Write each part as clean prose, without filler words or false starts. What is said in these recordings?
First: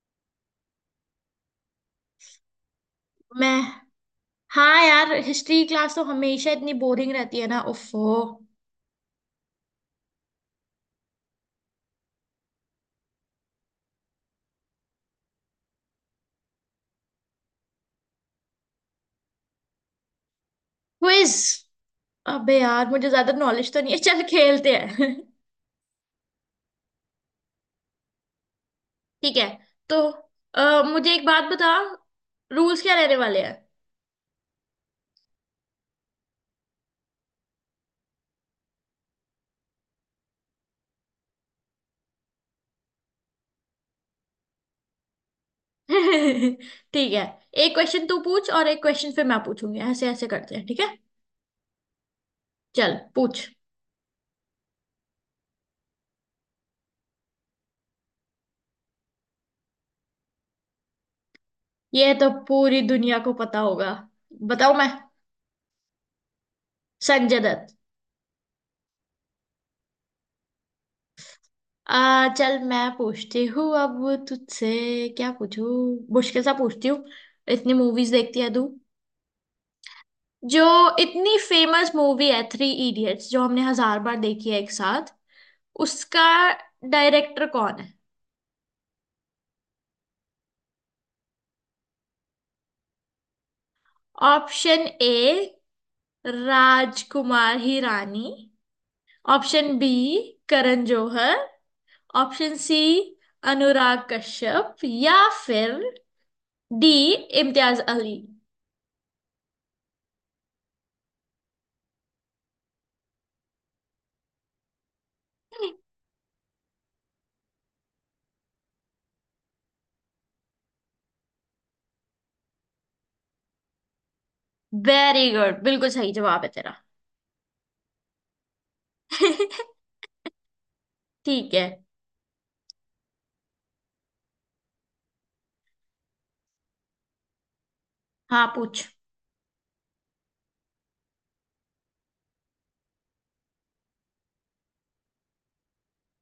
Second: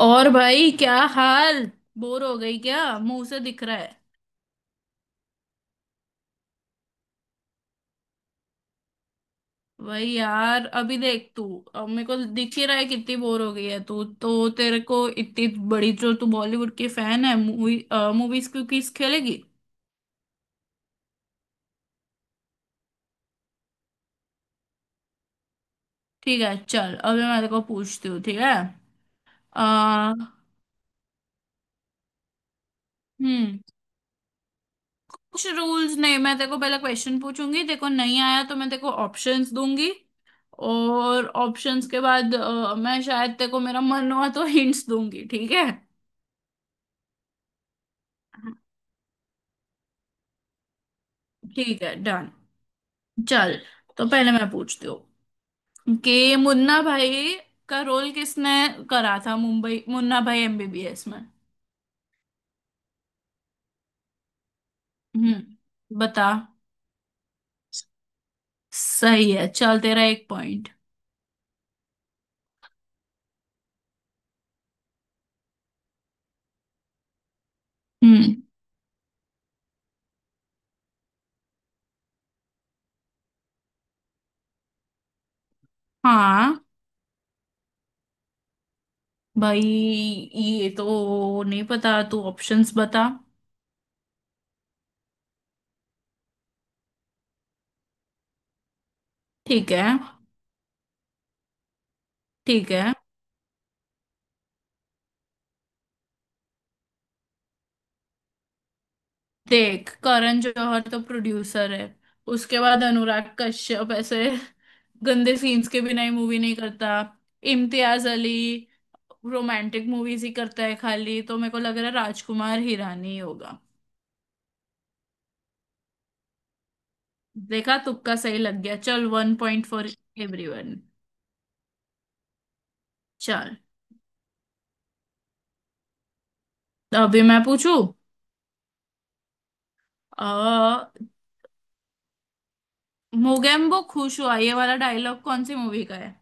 और भाई क्या हाल। बोर हो गई क्या? मुंह से मैं। दिख रहा है। हाँ यार, हिस्ट्री क्लास तो हमेशा इतनी बोरिंग रहती है ना, उफ्फो। भाई यार अभी देख तू। अब मेरे को दिख ही रहा है कितनी बोर हो गई है तू। तो तेरे को इतनी बड़ी जो तू बॉलीवुड की फैन है, मूवीज की क्विज खेलेगी। क्विज? अबे यार, मुझे ज्यादा नॉलेज तो नहीं है, चल खेलते हैं। ठीक है, चल अभी मैं तेरे को पूछती हूँ, ठीक है। ठीक है। तो आ, मुझे एक बात बता, रूल्स क्या रहने वाले हैं? हम्म। कुछ रूल्स नहीं, मैं तेरे को पहले क्वेश्चन पूछूंगी, तेरे को नहीं आया तो मैं तेरे को ऑप्शंस दूंगी। और ऑप्शंस के बाद मैं शायद तेरे को, मेरा मन हुआ तो हिंट्स दूंगी, ठीक है। ठीक है। एक क्वेश्चन तू पूछ और एक क्वेश्चन फिर मैं पूछूंगी, ऐसे ऐसे करते हैं, ठीक है। ठीक है, डन। चल पूछ। चल, तो पहले मैं पूछती हूँ कि मुन्ना भाई का रोल किसने करा था, मुंबई मुन्ना भाई एमबीबीएस में। ये तो पूरी दुनिया को पता होगा, बताओ मैं। हम्म, बता। संजय दत्त। सही है, चल तेरा एक पॉइंट। आ, चल मैं पूछती हूँ अब तुझसे। क्या पूछूं? मुश्किल सा पूछती हूँ। इतनी मूवीज हम्म। देखती है तू। जो इतनी फेमस मूवी है थ्री इडियट्स, जो हमने हजार बार देखी है एक साथ, उसका हाँ डायरेक्टर कौन है? भाई ये तो नहीं पता, तू ऑप्शंस बता। Option A, Rajkumar Hirani. Option ठीक है। बी, करण जौहर। ऑप्शन ठीक सी, है। अनुराग कश्यप, या फिर डी, इम्तियाज अली। देख, करण जौहर तो प्रोड्यूसर है, उसके बाद अनुराग कश्यप ऐसे गंदे सीन्स के बिना ही मूवी नहीं करता, इम्तियाज अली रोमांटिक मूवीज ही करता है खाली, तो मेरे को लग रहा है राजकुमार हिरानी ही होगा। वेरी गुड, बिल्कुल सही जवाब है तेरा। देखा, तुक्का सही लग गया। चल, वन पॉइंट फॉर एवरीवन। ठीक है। चल, तो अभी मैं पूछू। हाँ पूछ। अ मोगेम्बो खुश हुआ, ये वाला डायलॉग कौन सी मूवी का है?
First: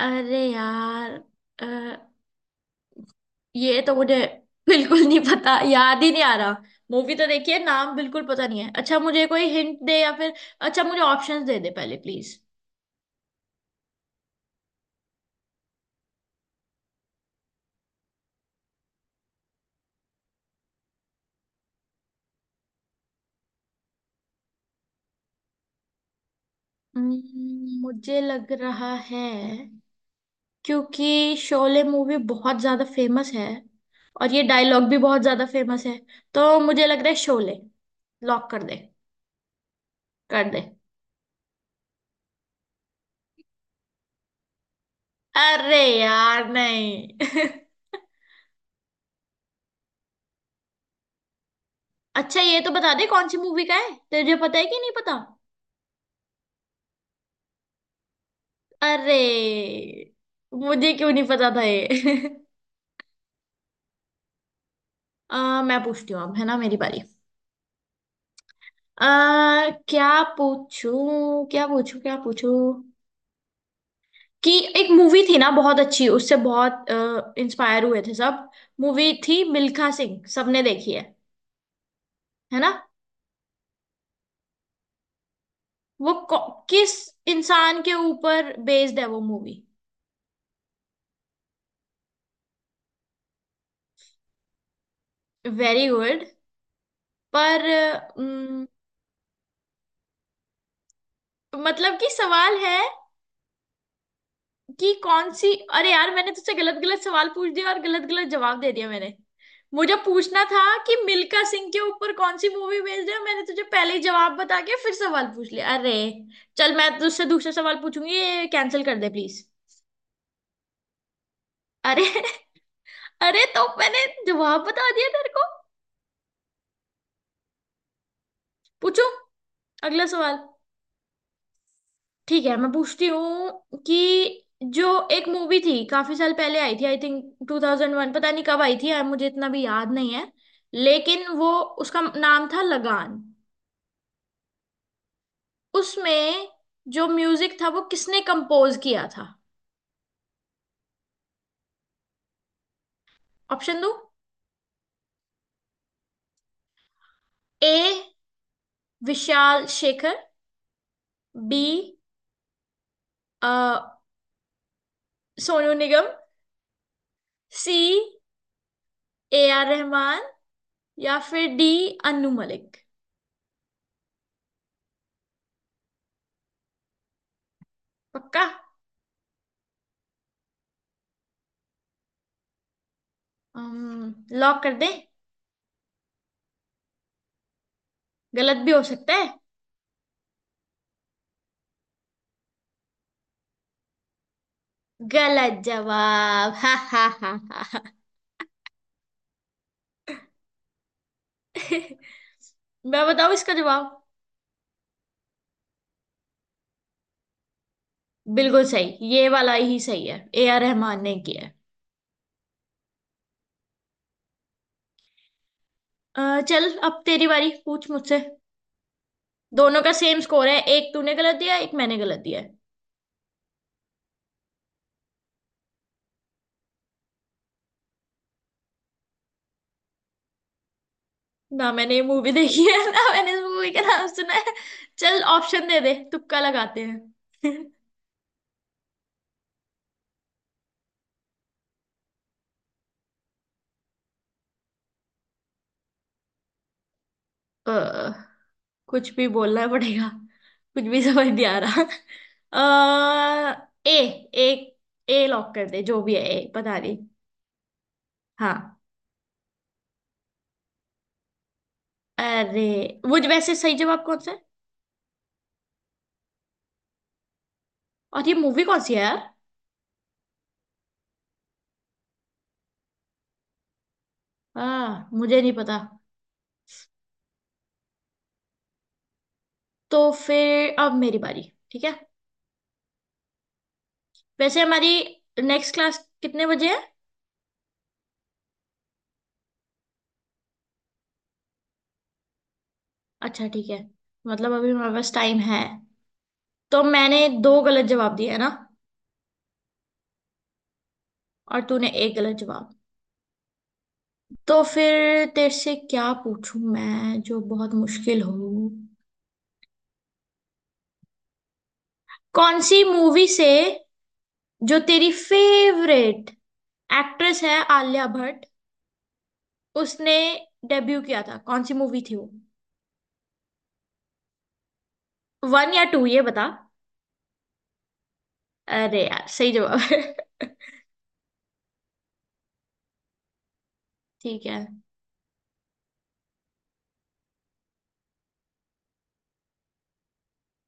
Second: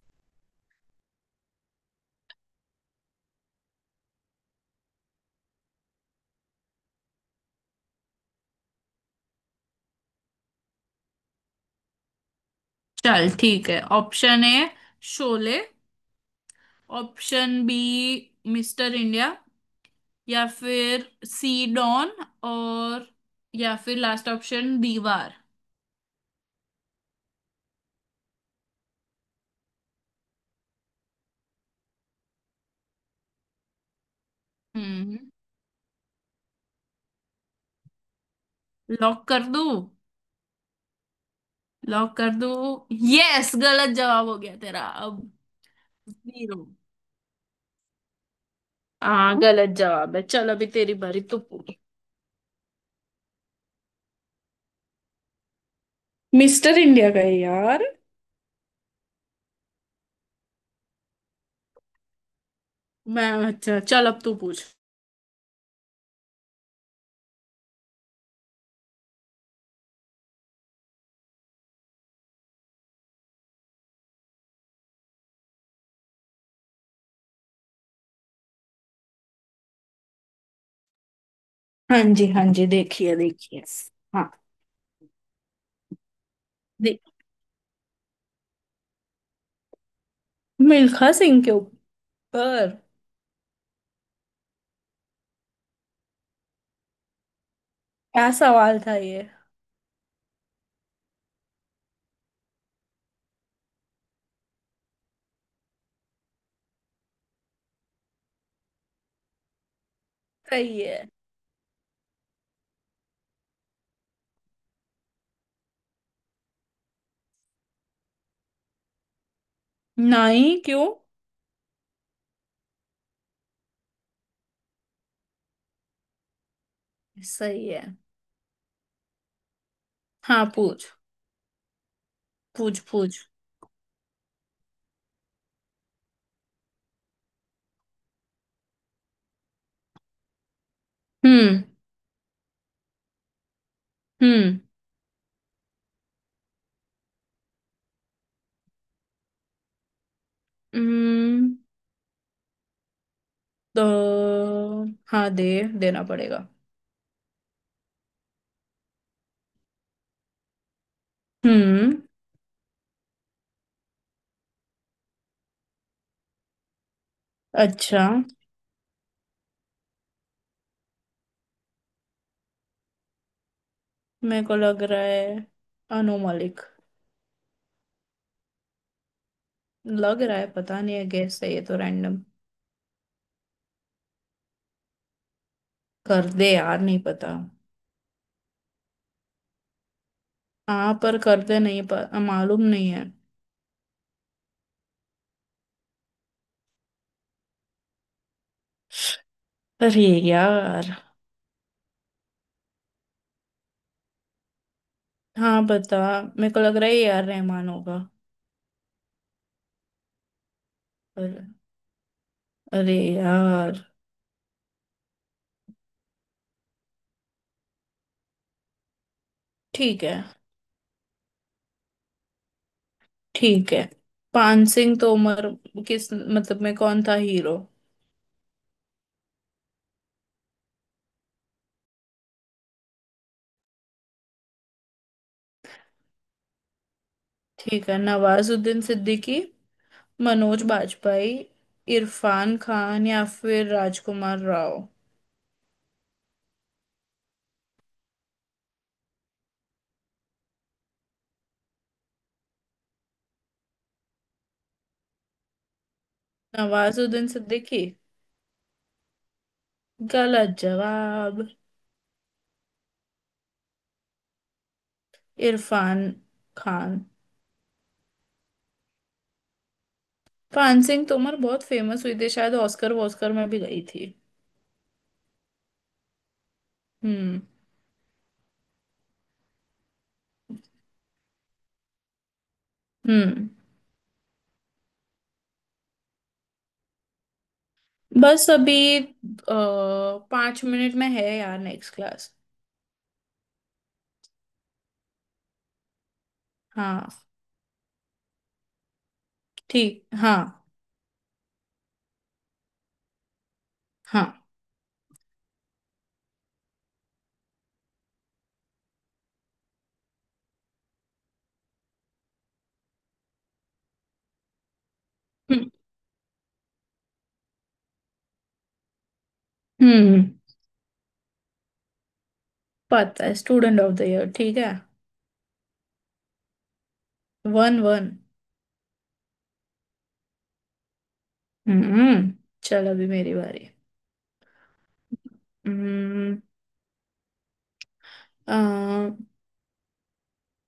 अरे यार, अ, ये तो मुझे बिल्कुल नहीं पता, याद ही नहीं आ रहा। मूवी तो देखिए, नाम बिल्कुल पता नहीं है। अच्छा, मुझे कोई हिंट दे या फिर अच्छा, मुझे ऑप्शंस दे दे पहले प्लीज। चल ठीक है। Option A Sholay, option B Mister India, या फिर सी डॉन, और या फिर लास्ट ऑप्शन दीवार। मुझे लग रहा है क्योंकि शोले मूवी बहुत ज्यादा फेमस है और ये डायलॉग भी बहुत हम्म। ज्यादा फेमस है, तो मुझे लग रहा है शोले। लॉक कर दे। लॉक कर दो, कर दे। लॉक कर दो। यस, गलत जवाब हो गया तेरा। अब अरे यार, जीरो। नहीं। हाँ गलत जवाब है, चल अभी तेरी बारी, तू पूछ। अच्छा ये तो बता दे, कौन सी मूवी का है, तुझे पता है कि नहीं पता। मिस्टर इंडिया का है यार। अरे, मुझे क्यों नहीं पता था ये? मैं, अच्छा, चल अब तू पूछ। मैं पूछती हूँ अब, है ना मेरी बारी। आ, क्या पूछूं, क्या पूछूं, क्या पूछूं? कि एक मूवी थी ना बहुत अच्छी, उससे बहुत इंस्पायर हुए थे सब। मूवी थी मिल्खा सिंह, सबने देखी है हाँ जी, हाँ है जी, ना? देखिए देखिए। हाँ। वो किस देख इंसान के ऊपर बेस्ड है वो मूवी? मिल्खा सिंह के ऊपर। Very good. पर क्या सवाल था ये? मतलब कि सवाल है कि कौन सी, अरे यार, मैंने तुझसे गलत गलत सवाल पूछ दिया और गलत गलत जवाब दे दिया मैंने। मुझे पूछना था सही कि है। मिल्खा सिंह के ऊपर कौन सी मूवी बेस्ड है। मैंने तुझे पहले ही जवाब बता के फिर सवाल पूछ लिया, अरे। चल मैं तुझसे दूसरा सवाल पूछूंगी, ये कैंसिल कर दे प्लीज। नहीं, क्यों? अरे अरे, तो मैंने जवाब बता दिया तेरे को। सही है। पूछो अगला सवाल। हाँ, पूछ ठीक है, मैं पूछ पूछती पूछ। हूँ कि जो एक मूवी थी काफी साल पहले, आई थी आई थिंक 2001, पता नहीं कब आई थी यार, मुझे इतना भी याद नहीं है। लेकिन वो, हम्म। उसका नाम था लगान। हम्म। उसमें जो म्यूजिक था वो किसने कंपोज किया था? हम्म। ऑप्शन तो दो। हाँ दे, देना पड़ेगा। ए, विशाल शेखर। बी, हम्म। सोनू निगम। सी, अच्छा। A R Rahman. या फिर डी, अनु मलिक। मेरे को लग रहा है अनु मलिक। पक्का? लग रहा है, पता नहीं है, गैस है ये तो, रैंडम। लॉक कर दे। कर दे यार, नहीं पता। गलत भी हो सकता है। हाँ पर कर दे, नहीं मालूम नहीं है। गलत जवाब, हा हा हा हा हा। अरे यार। मैं बताऊं इसका जवाब। हाँ बता। मेरे को लग रहा है ये यार रहमान होगा। बिल्कुल सही, ये वाला ही सही है, ए आर रहमान ने किया पर- है। अरे यार। चल अब तेरी बारी, पूछ मुझसे। दोनों का ठीक है। सेम स्कोर है, एक तूने गलत दिया, एक मैंने गलत दिया। है ठीक है। पान सिंह तोमर किस मतलब में कौन था हीरो। ना मैंने ये मूवी देखी है, ना मैंने इस मूवी का नाम सुना है। चल ऑप्शन दे दे, तुक्का लगाते हैं। ठीक है, नवाजुद्दीन सिद्दीकी, मनोज बाजपेयी, इरफान खान या फिर राजकुमार राव। अ, कुछ भी बोलना पड़ेगा, कुछ भी समझ नहीं आ रहा। ए, ए, ए लॉक कर दे जो भी है ए, पता नहीं। नवाजुद्दीन सिद्दीकी। हाँ। गलत जवाब। अरे, वैसे सही जवाब कौन सा है? इरफान खान। और ये मूवी कौन सी है यार? पान सिंह तोमर बहुत फेमस हुई थी, शायद ऑस्कर वॉस्कर में भी गई थी। हाँ, मुझे नहीं पता। हम्म। तो फिर अब मेरी बारी। ठीक है। हम्म। वैसे हमारी नेक्स्ट क्लास कितने बजे है? बस अभी 5 मिनट में है यार नेक्स्ट क्लास। अच्छा ठीक है, मतलब अभी हमारे पास टाइम है। तो हाँ, मैंने दो गलत जवाब दिए है ना, ठीक, हाँ। और तूने एक गलत जवाब। हाँ। तो फिर तेरे से क्या पूछूं मैं जो बहुत मुश्किल हो? कौन सी मूवी से, जो तेरी हम्म। फेवरेट एक्ट्रेस है आलिया भट्ट, उसने हम्म, डेब्यू किया था, कौन सी मूवी थी वो? पता है, स्टूडेंट ऑफ द ईयर। ठीक है। वन या टू, ये बता। One, one. अरे यार, सही जवाब है। हम्म। चल अभी मेरी बारी। ठीक है। हम्म। अ,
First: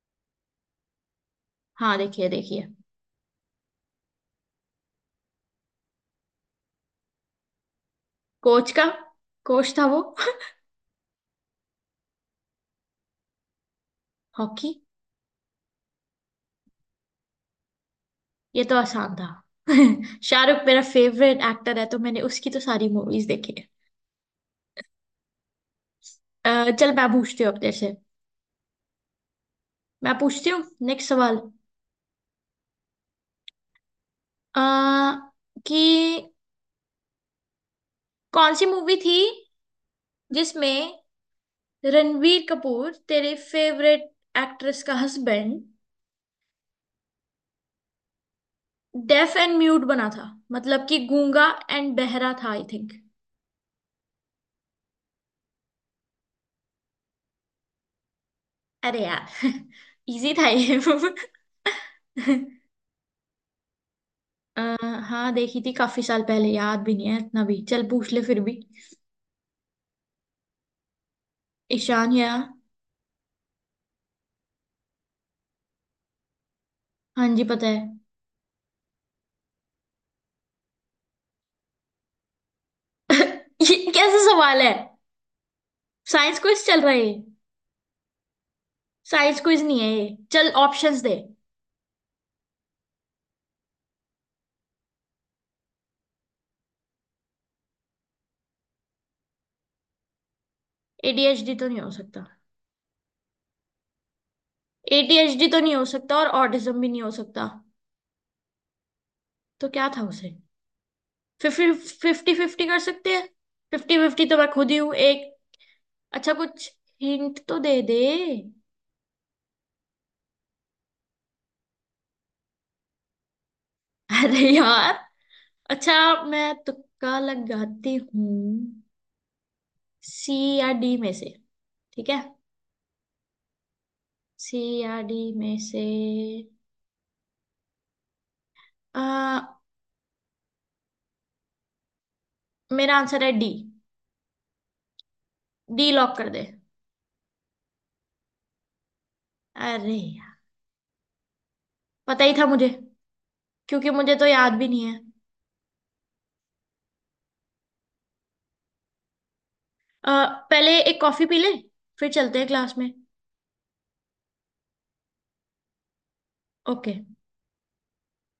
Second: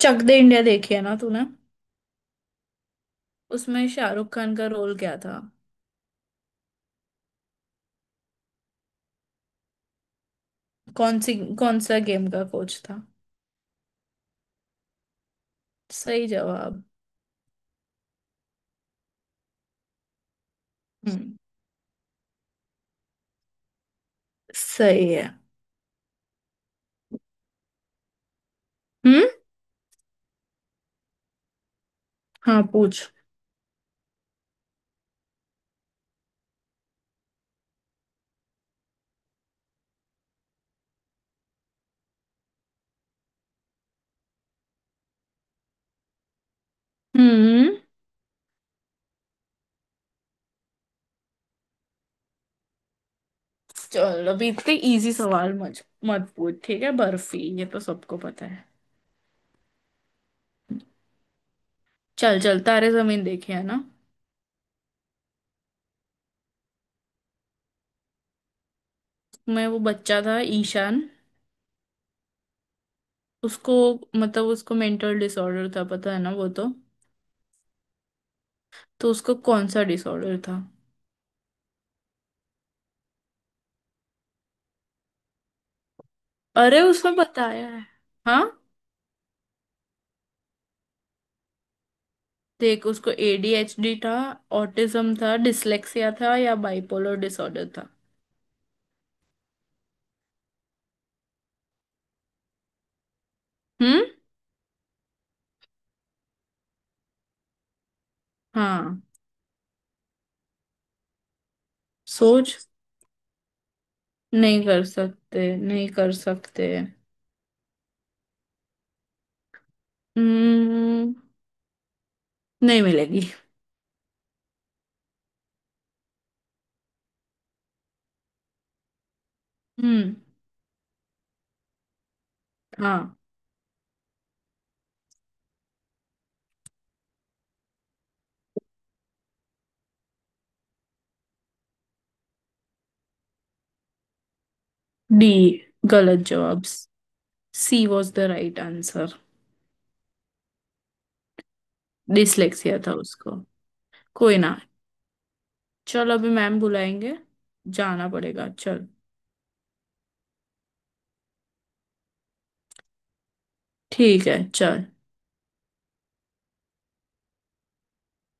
चक दे इंडिया देखी है ना तूने। हाँ देखिए देखिए। उसमें शाहरुख खान का रोल क्या था? कोच का, कोच था वो। कौन सी, कौन सा गेम का कोच था? हॉकी। सही जवाब। ये तो आसान था, शाहरुख मेरा हम्म। फेवरेट एक्टर है, तो मैंने उसकी तो सारी मूवीज देखी है। सही है। चल मैं पूछती हूँ अब तेरे से, हम्म। मैं पूछती हूँ नेक्स्ट सवाल। हाँ, पूछ। आ, कि कौन सी मूवी थी जिसमें रणवीर कपूर तेरे फेवरेट एक्ट्रेस का हस्बैंड हम्म। डेफ एंड म्यूट बना था, मतलब कि गूंगा एंड बहरा था, आई थिंक। चल अभी इतने इजी सवाल मत मत पूछ, ठीक है, बर्फी, ये तो सबको पता है। अरे यार, इजी था ये। चल चल, तारे जमीन देखे है ना। आ, हाँ देखी थी काफी साल पहले, याद भी नहीं है इतना भी, चल पूछ ले फिर भी। मैं, वो बच्चा था ईशान। ईशान या? उसको, मतलब उसको मेंटल डिसऑर्डर था, पता है ना वो तो। हाँ जी पता है। तो उसको कौन सा डिसऑर्डर था? ये कैसा सवाल है, साइंस क्विज चल अरे रहा है ये? उसमें बताया है। हाँ। साइंस क्विज नहीं है ये, चल ऑप्शंस दे। देख, उसको एडीएचडी था, ऑटिज्म था, डिसलेक्सिया था या बाइपोलर डिसऑर्डर था। एडीएचडी तो नहीं हो सकता। हम्म। एडीएचडी तो नहीं हो सकता और ऑटिज्म भी नहीं हो सकता। हाँ, तो क्या था उसे? फिफ्टी फिफ्टी, सोच। फिफ्टी कर सकते हैं? फिफ्टी फिफ्टी तो मैं नहीं खुद ही कर हूँ एक। सकते, नहीं कर अच्छा सकते। कुछ हिंट तो दे दे। हम्म, नहीं मिलेगी। अरे यार। अच्छा, मैं तुक्का लगाती हूँ। हम्म। सी या डी में से, ठीक है। हाँ। सी या डी में से, आ, मेरा आंसर है डी। डी। डी लॉक गलत कर दे। जवाब। C was the right answer. अरे यार, पता ही था मुझे, डिसलेक्सिया था उसको। क्योंकि मुझे तो कोई याद ना। भी नहीं है। चल अभी मैम बुलाएंगे, जाना पड़ेगा, चल। अ, पहले एक कॉफी पी ले, फिर चलते हैं क्लास में। ठीक है चल। ओके।